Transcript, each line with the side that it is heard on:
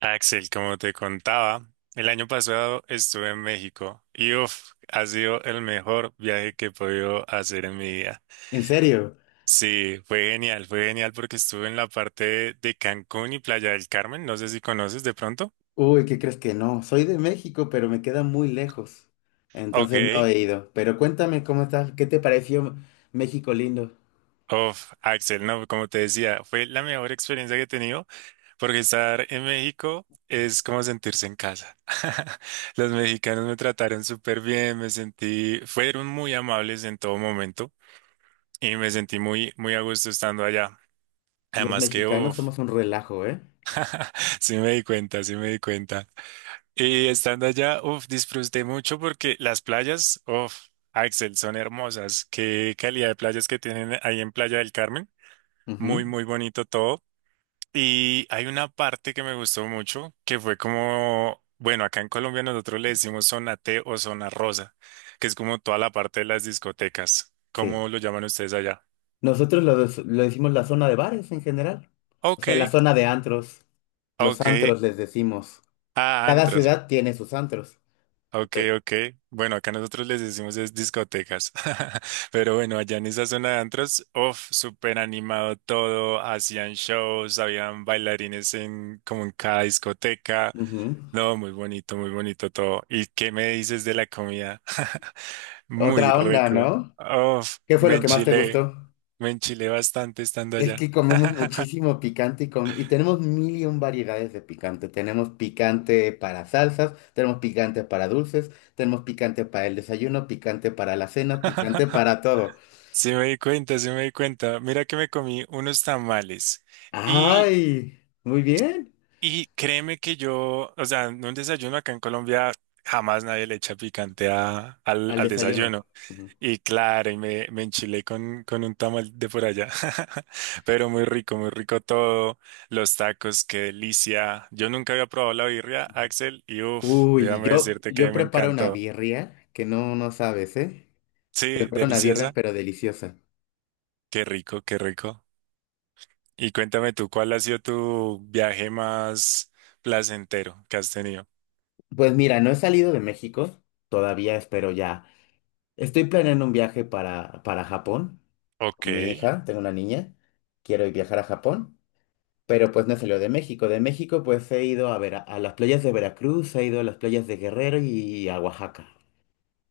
right: Axel, como te contaba, el año pasado estuve en México y uf, ha sido el mejor viaje que he podido hacer en mi vida.
left: ¿En serio?
right: Sí, fue genial porque estuve en la parte de Cancún y Playa del Carmen, no sé si conoces de pronto.
left: Uy, ¿qué crees que no? Soy de México, pero me queda muy lejos.
right: Ok,
left: Entonces no he ido. Pero cuéntame cómo estás, ¿qué te pareció México lindo?
right: uf, Axel, no, como te decía, fue la mejor experiencia que he tenido porque estar en México es como sentirse en casa. Los mexicanos me trataron súper bien, me sentí, fueron muy amables en todo momento. Y me sentí muy, muy a gusto estando allá.
left: Los
right: Además que,
left: mexicanos
right: uff,
left: somos un relajo, ¿eh?
right: sí me di cuenta, sí me di cuenta. Y estando allá, uff, disfruté mucho porque las playas, uff, Axel, son hermosas. Qué calidad de playas que tienen ahí en Playa del Carmen.
left: Ujú.
right: Muy, muy bonito todo. Y hay una parte que me gustó mucho, que fue como, bueno, acá en Colombia nosotros le decimos zona T o zona rosa, que es como toda la parte de las discotecas.
left: Sí.
right: ¿Cómo lo llaman ustedes allá?
left: Nosotros lo decimos la zona de bares en general. O sea, la
right: Ok,
left: zona de antros. Los
right: ok.
left: antros les decimos.
right: Ah,
left: Cada
right: antros.
left: ciudad tiene sus antros.
right: Ok,
left: Re-
right: ok. Bueno, acá nosotros les decimos es discotecas. Pero bueno, allá en esa zona de antros, uff, súper animado todo. Hacían shows, habían bailarines en como en cada discoteca.
left: Ujú.
right: No, muy bonito todo. ¿Y qué me dices de la comida? Muy
left: Otra onda,
right: rico.
left: ¿no?
right: Uff,
left: ¿Qué fue lo que más te gustó?
right: me enchilé bastante estando
left: Es
right: allá.
left: que comemos muchísimo picante y tenemos mil y un variedades de picante. Tenemos picante para salsas, tenemos picante para dulces, tenemos picante para el desayuno, picante para la cena, picante para todo.
right: Sí me di cuenta, sí me di cuenta. Mira que me comí unos tamales.
left: ¡Ay! Muy bien.
right: Y créeme que yo, o sea, en un desayuno acá en Colombia jamás nadie le echa picante a- al,
left: Al
right: al
left: desayuno.
right: desayuno.
left: Ujú.
right: Y claro, y me enchilé con un tamal de por allá. Pero muy rico todo. Los tacos, qué delicia. Yo nunca había probado la birria, Axel, y uff,
left: Uy,
right: déjame
left: yo,
right: decirte que
left: yo
right: me
left: preparo una
right: encantó.
left: birria que no, no sabes, ¿eh?
right: Sí,
left: Preparo una birria,
right: deliciosa.
left: pero deliciosa.
right: Qué rico, qué rico. Y cuéntame tú, ¿cuál ha sido tu viaje más placentero que has tenido?
left: Pues mira, no he salido de México, todavía espero ya. Estoy planeando un viaje para Japón
right: Ok.
left: con mi hija, tengo una niña, quiero viajar a Japón, pero pues no salió de México. De México pues he ido a las playas de Veracruz, he ido a las playas de Guerrero y a Oaxaca.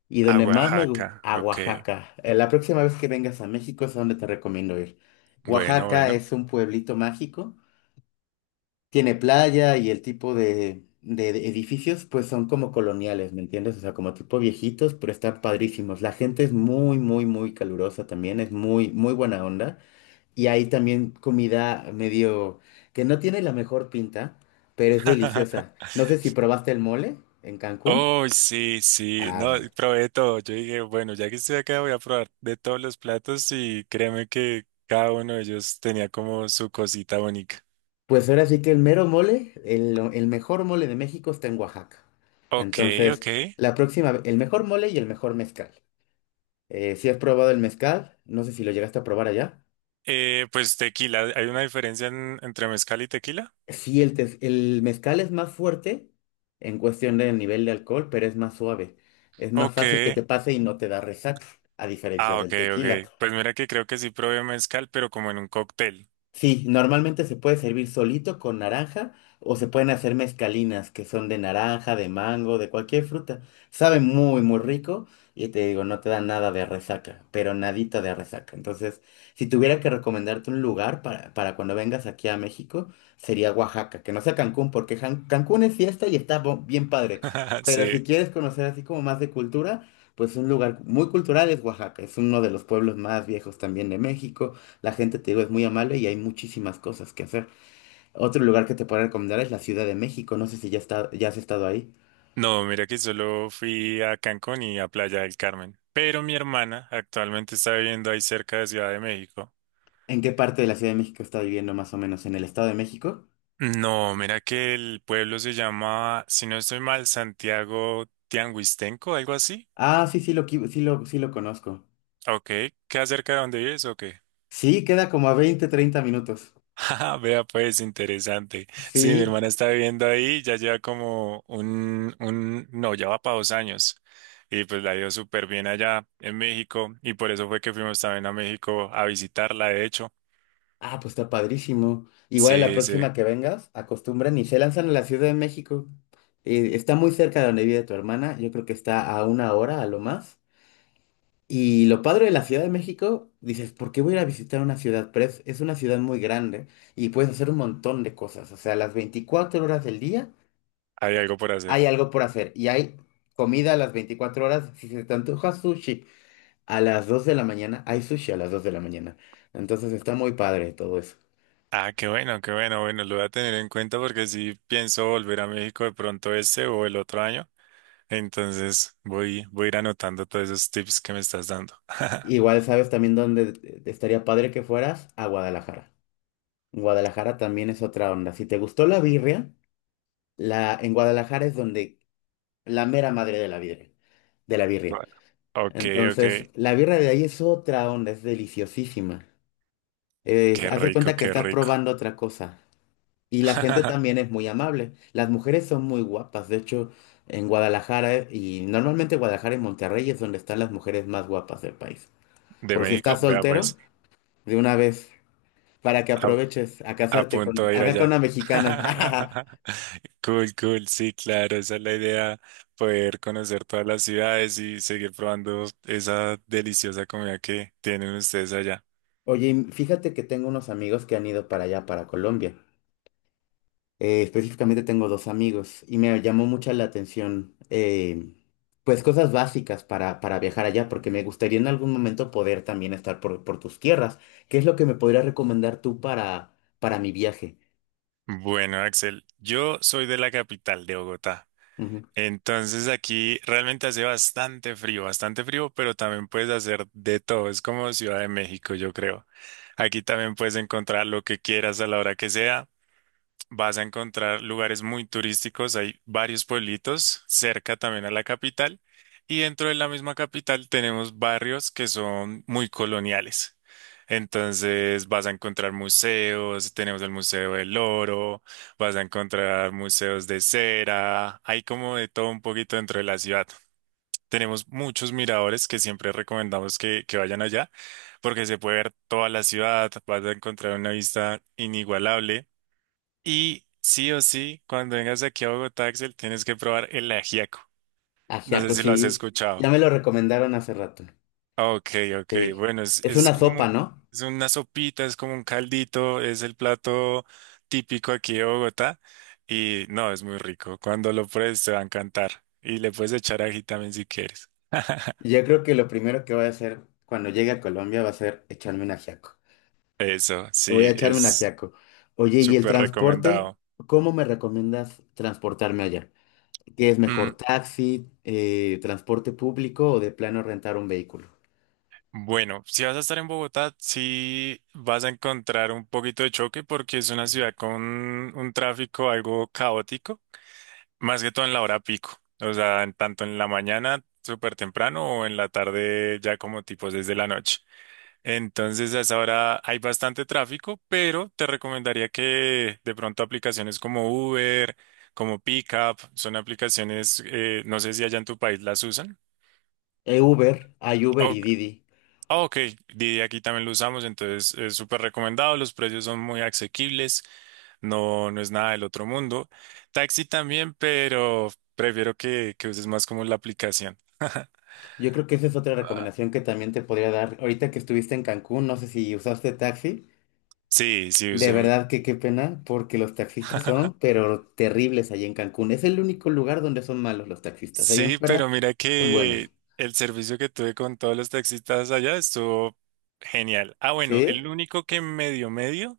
left: Y
right: A
left: donde más me gusta,
right: Oaxaca,
left: a
right: ok.
left: Oaxaca. La próxima vez que vengas a México es a donde te recomiendo ir.
right: Bueno,
left: Oaxaca
right: bueno.
left: es un pueblito mágico. Tiene playa y el tipo de edificios pues son como coloniales, ¿me entiendes? O sea, como tipo viejitos, pero están padrísimos. La gente es muy, muy, muy calurosa también, es muy, muy buena onda. Y hay también comida medio que no tiene la mejor pinta, pero es deliciosa. No sé si probaste el mole en Cancún.
right: Oh, sí, sí.
left: Ah,
right: No,
left: bueno.
right: probé todo. Yo dije, bueno, ya que estoy acá, voy a probar de todos los platos y créeme que cada uno de ellos tenía como su cosita bonita.
left: Pues ahora sí que el mero mole, el mejor mole de México está en Oaxaca.
right: Ok,
left: Entonces,
right: ok.
left: la próxima, el mejor mole y el mejor mezcal. Si has probado el mezcal, no sé si lo llegaste a probar allá.
right: Pues tequila, ¿hay una diferencia entre mezcal y tequila?
left: Sí, el mezcal es más fuerte en cuestión del nivel de alcohol, pero es más suave. Es más
right: Ok.
left: fácil que te pase y no te da resaca, a diferencia
right: Ah, ok,
left: del tequila.
right: ok. Pues mira que creo que sí probé mezcal, pero como en un cóctel.
left: Sí, normalmente se puede servir solito con naranja o se pueden hacer mezcalinas que son de naranja, de mango, de cualquier fruta. Sabe muy, muy rico y te digo, no te da nada de resaca, pero nadita de resaca. Entonces, si tuviera que recomendarte un lugar para cuando vengas aquí a México, sería Oaxaca, que no sea Cancún, porque Cancún es fiesta y está bien padre. Pero si
right: Sí.
left: quieres conocer así como más de cultura, pues un lugar muy cultural es Oaxaca. Es uno de los pueblos más viejos también de México. La gente, te digo, es muy amable y hay muchísimas cosas que hacer. Otro lugar que te puedo recomendar es la Ciudad de México. No sé si ya has estado ahí.
right: No, mira que solo fui a Cancún y a Playa del Carmen. Pero mi hermana actualmente está viviendo ahí cerca de Ciudad de México.
left: ¿En qué parte de la Ciudad de México está viviendo más o menos? ¿En el Estado de México?
right: No, mira que el pueblo se llama, si no estoy mal, Santiago Tianguistenco, algo así.
left: Ah, sí, sí lo, qui- sí lo conozco.
right: Ok, ¿qué acerca de donde vives o qué?
left: Sí, queda como a 20, 30 minutos.
right: Ajá, Vea, pues interesante. Sí, mi
left: Sí.
right: hermana está viviendo ahí, ya lleva como no, ya va para 2 años. Y pues la dio súper bien allá en México. Y por eso fue que fuimos también a México a visitarla, de hecho.
left: Ah, pues está padrísimo. Igual a la
right: Sí, sí,
left: próxima que vengas, acostumbran y se lanzan a la Ciudad de México. Está muy cerca de donde vive tu hermana. Yo creo que está a una hora a lo más. Y lo padre de la Ciudad de México, dices, ¿por qué voy a ir a visitar una ciudad? Pero es una ciudad muy grande y puedes hacer un montón de cosas. O sea, las 24 horas del día
right: hay algo por hacer.
left: hay algo por hacer y hay comida a las 24 horas. Si se te antoja sushi a las 2 de la mañana, hay sushi a las 2 de la mañana. Entonces está muy padre todo eso.
right: Ah, qué bueno, qué bueno. Bueno, lo voy a tener en cuenta porque sí pienso volver a México de pronto este o el otro año. Entonces voy a ir anotando todos esos tips que me estás dando.
left: Igual sabes también dónde estaría padre que fueras a Guadalajara. Guadalajara también es otra onda. Si te gustó la birria, en Guadalajara es donde la mera madre de la birria, de la birria.
right: Bueno. Ok, ok.
left: Entonces, la birra de ahí es otra onda, es deliciosísima.
right: Qué
left: Haz de
right: rico,
left: cuenta que
right: qué
left: estás
right: rico.
left: probando otra cosa. Y la gente también es muy amable. Las mujeres son muy guapas. De hecho, en Guadalajara, y normalmente Guadalajara y Monterrey es donde están las mujeres más guapas del país.
right: De
left: Por si
right: México,
left: estás
right: vea
left: soltero,
right: pues,
left: de una vez, para que
right: a,
left: aproveches a
right: a
left: casarte
right: punto de ir
left: acá con
right: allá.
left: una mexicana.
right: Cool, cool, sí, claro, esa es la idea, poder conocer todas las ciudades y seguir probando esa deliciosa comida que tienen ustedes allá.
left: Oye, y fíjate que tengo unos amigos que han ido para allá, para Colombia. Específicamente tengo dos amigos y me llamó mucha la atención, pues cosas básicas para viajar allá, porque me gustaría en algún momento poder también estar por tus tierras. ¿Qué es lo que me podrías recomendar tú para mi viaje?
right: Bueno, Axel, yo soy de la capital de Bogotá.
left: Ujú.
right: Entonces aquí realmente hace bastante frío, pero también puedes hacer de todo. Es como Ciudad de México, yo creo. Aquí también puedes encontrar lo que quieras a la hora que sea. Vas a encontrar lugares muy turísticos, hay varios pueblitos cerca también a la capital y dentro de la misma capital tenemos barrios que son muy coloniales. Entonces vas a encontrar museos, tenemos el Museo del Oro, vas a encontrar museos de cera, hay como de todo un poquito dentro de la ciudad. Tenemos muchos miradores que siempre recomendamos que vayan allá porque se puede ver toda la ciudad, vas a encontrar una vista inigualable. Y sí o sí, cuando vengas aquí a Bogotá, Axel, tienes que probar el ajiaco. No sé
left: Ajiaco,
right: si lo has
left: sí, ya
right: escuchado.
left: me lo recomendaron hace rato.
right: Ok, ok. Bueno, es,
left: Es
right: es
left: una
right: como
left: sopa, ¿no?
right: es una sopita, es como un caldito, es el plato típico aquí de Bogotá. Y no, es muy rico. Cuando lo pruebes te va a encantar. Y le puedes echar ají también si quieres.
left: Yo creo que lo primero que voy a hacer cuando llegue a Colombia va a ser echarme un ajiaco.
right: Eso,
left: Voy a
right: sí,
left: echarme un
right: es
left: ajiaco. Oye, ¿y el
right: súper
left: transporte?
right: recomendado.
left: ¿Cómo me recomiendas transportarme allá? ¿Qué es mejor,
right: Mm,
left: taxi, transporte público o de plano rentar un vehículo?
right: bueno, si vas a estar en Bogotá, sí vas a encontrar un poquito de choque porque es una ciudad con un tráfico algo caótico, más que todo en la hora pico, o sea, en tanto en la mañana súper temprano o en la tarde ya como tipo desde la noche. Entonces, a esa hora hay bastante tráfico, pero te recomendaría que de pronto aplicaciones como Uber, como Pickup, son aplicaciones, no sé si allá en tu país las usan.
left: Uber, hay Uber y Didi.
right: Ah, ok, Didi aquí también lo usamos, entonces es súper recomendado, los precios son muy asequibles, no, no es nada del otro mundo. Taxi también, pero prefiero que uses más como la aplicación.
left: Yo creo que esa es otra recomendación que también te podría dar. Ahorita que estuviste en Cancún, no sé si usaste taxi.
right: Sí, sí,
left: De
right: usé.
left: verdad que qué pena, porque los taxistas son, pero terribles allí en Cancún. Es el único lugar donde son malos los taxistas. Allá en
right: Sí,
left: fuera
right: pero mira
left: son
right: que
left: buenos.
right: el servicio que tuve con todos los taxistas allá estuvo genial. Ah, bueno, el
left: ¿Sí?
right: único que medio medio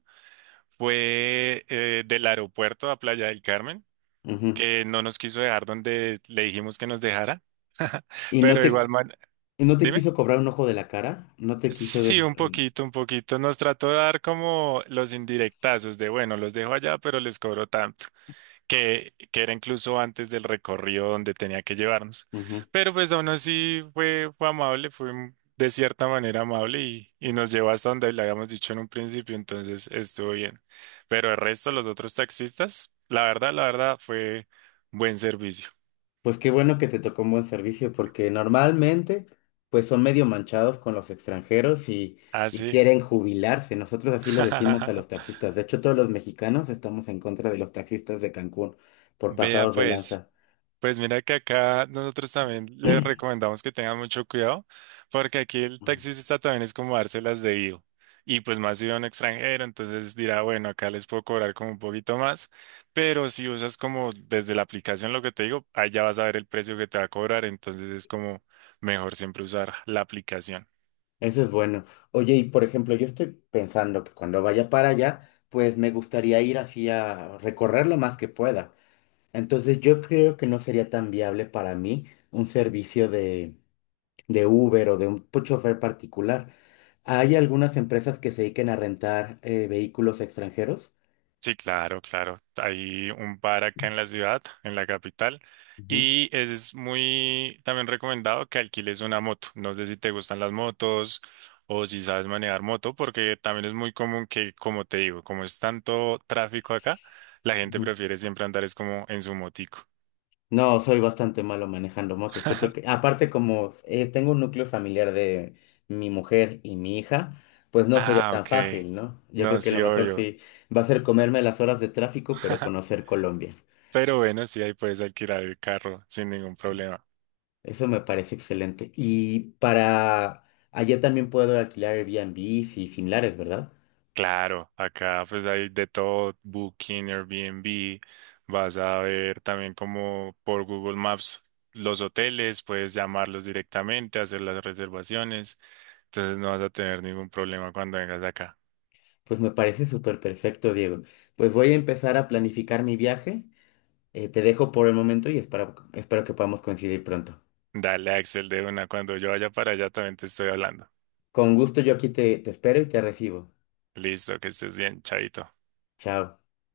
right: fue del aeropuerto a Playa del Carmen,
left: Ujú.
right: que no nos quiso dejar donde le dijimos que nos dejara.
left: Y no
right: Pero igual,
left: te,
right: man,
left: y no te
right: dime.
left: quiso cobrar un ojo de la cara, no te quiso.
right: Sí, un poquito, un poquito. Nos trató de dar como los indirectazos de, bueno, los dejo allá, pero les cobro tanto, que era incluso antes del recorrido donde tenía que llevarnos.
left: Ujú.
right: Pero pues aún así fue, fue amable, fue un- de cierta manera amable y nos llevó hasta donde le habíamos dicho en un principio, entonces estuvo bien. Pero el resto, los otros taxistas, la verdad, fue buen servicio.
left: Pues qué bueno que te tocó un buen servicio, porque normalmente pues son medio manchados con los extranjeros y
right: Así.
left: quieren jubilarse. Nosotros así le decimos a los taxistas. De hecho, todos los mexicanos estamos en contra de los taxistas de Cancún por
right: Vea
left: pasados de
right: pues.
left: lanza.
right: Pues mira que acá nosotros también le recomendamos que tengan mucho cuidado, porque aquí el
left: Mm.
right: taxista también es como dárselas de vivo. Y pues más si va un extranjero, entonces dirá, bueno, acá les puedo cobrar como un poquito más, pero si usas como desde la aplicación lo que te digo, ahí ya vas a ver el precio que te va a cobrar, entonces es como mejor siempre usar la aplicación.
left: Eso es bueno. Oye, y por ejemplo, yo estoy pensando que cuando vaya para allá, pues me gustaría ir así a recorrer lo más que pueda. Entonces yo creo que no sería tan viable para mí un servicio de Uber o de un chofer particular. Hay algunas empresas que se dediquen a rentar vehículos extranjeros.
right: Sí, claro, claro. Hay un bar acá en la ciudad, en la capital,
left: Ujú.
right: y es muy también recomendado que alquiles una moto. No sé si te gustan las motos o si sabes manejar moto, porque también es muy común que, como te digo, como es tanto tráfico acá, la gente
left: Ujú.
right: prefiere siempre andar es como en su motico.
left: No, soy bastante malo manejando motos. Yo creo que, aparte como tengo un núcleo familiar de mi mujer y mi hija, pues no sería
right: Ah,
left: tan
right: ok.
left: fácil, ¿no? Yo creo
right: No,
left: que lo
right: sí,
left: mejor
right: obvio.
left: sí va a ser comerme las horas de tráfico, pero conocer Colombia.
right: Pero bueno, sí, ahí puedes alquilar el carro sin ningún problema.
left: Eso me parece excelente. Y para allá también puedo alquilar Airbnb y similares, ¿verdad?
right: Claro, acá pues hay de todo, Booking, Airbnb, vas a ver también como por Google Maps los hoteles, puedes llamarlos directamente, hacer las reservaciones, entonces no vas a tener ningún problema cuando vengas acá.
left: Pues me parece súper perfecto, Diego. Pues voy a empezar a planificar mi viaje. Te dejo por el momento y espero que podamos coincidir pronto.
right: Dale, Axel, de una, cuando yo vaya para allá también te estoy hablando.
left: Con gusto yo aquí te espero y te recibo.
right: Listo, que estés bien, chaito.
left: Chao.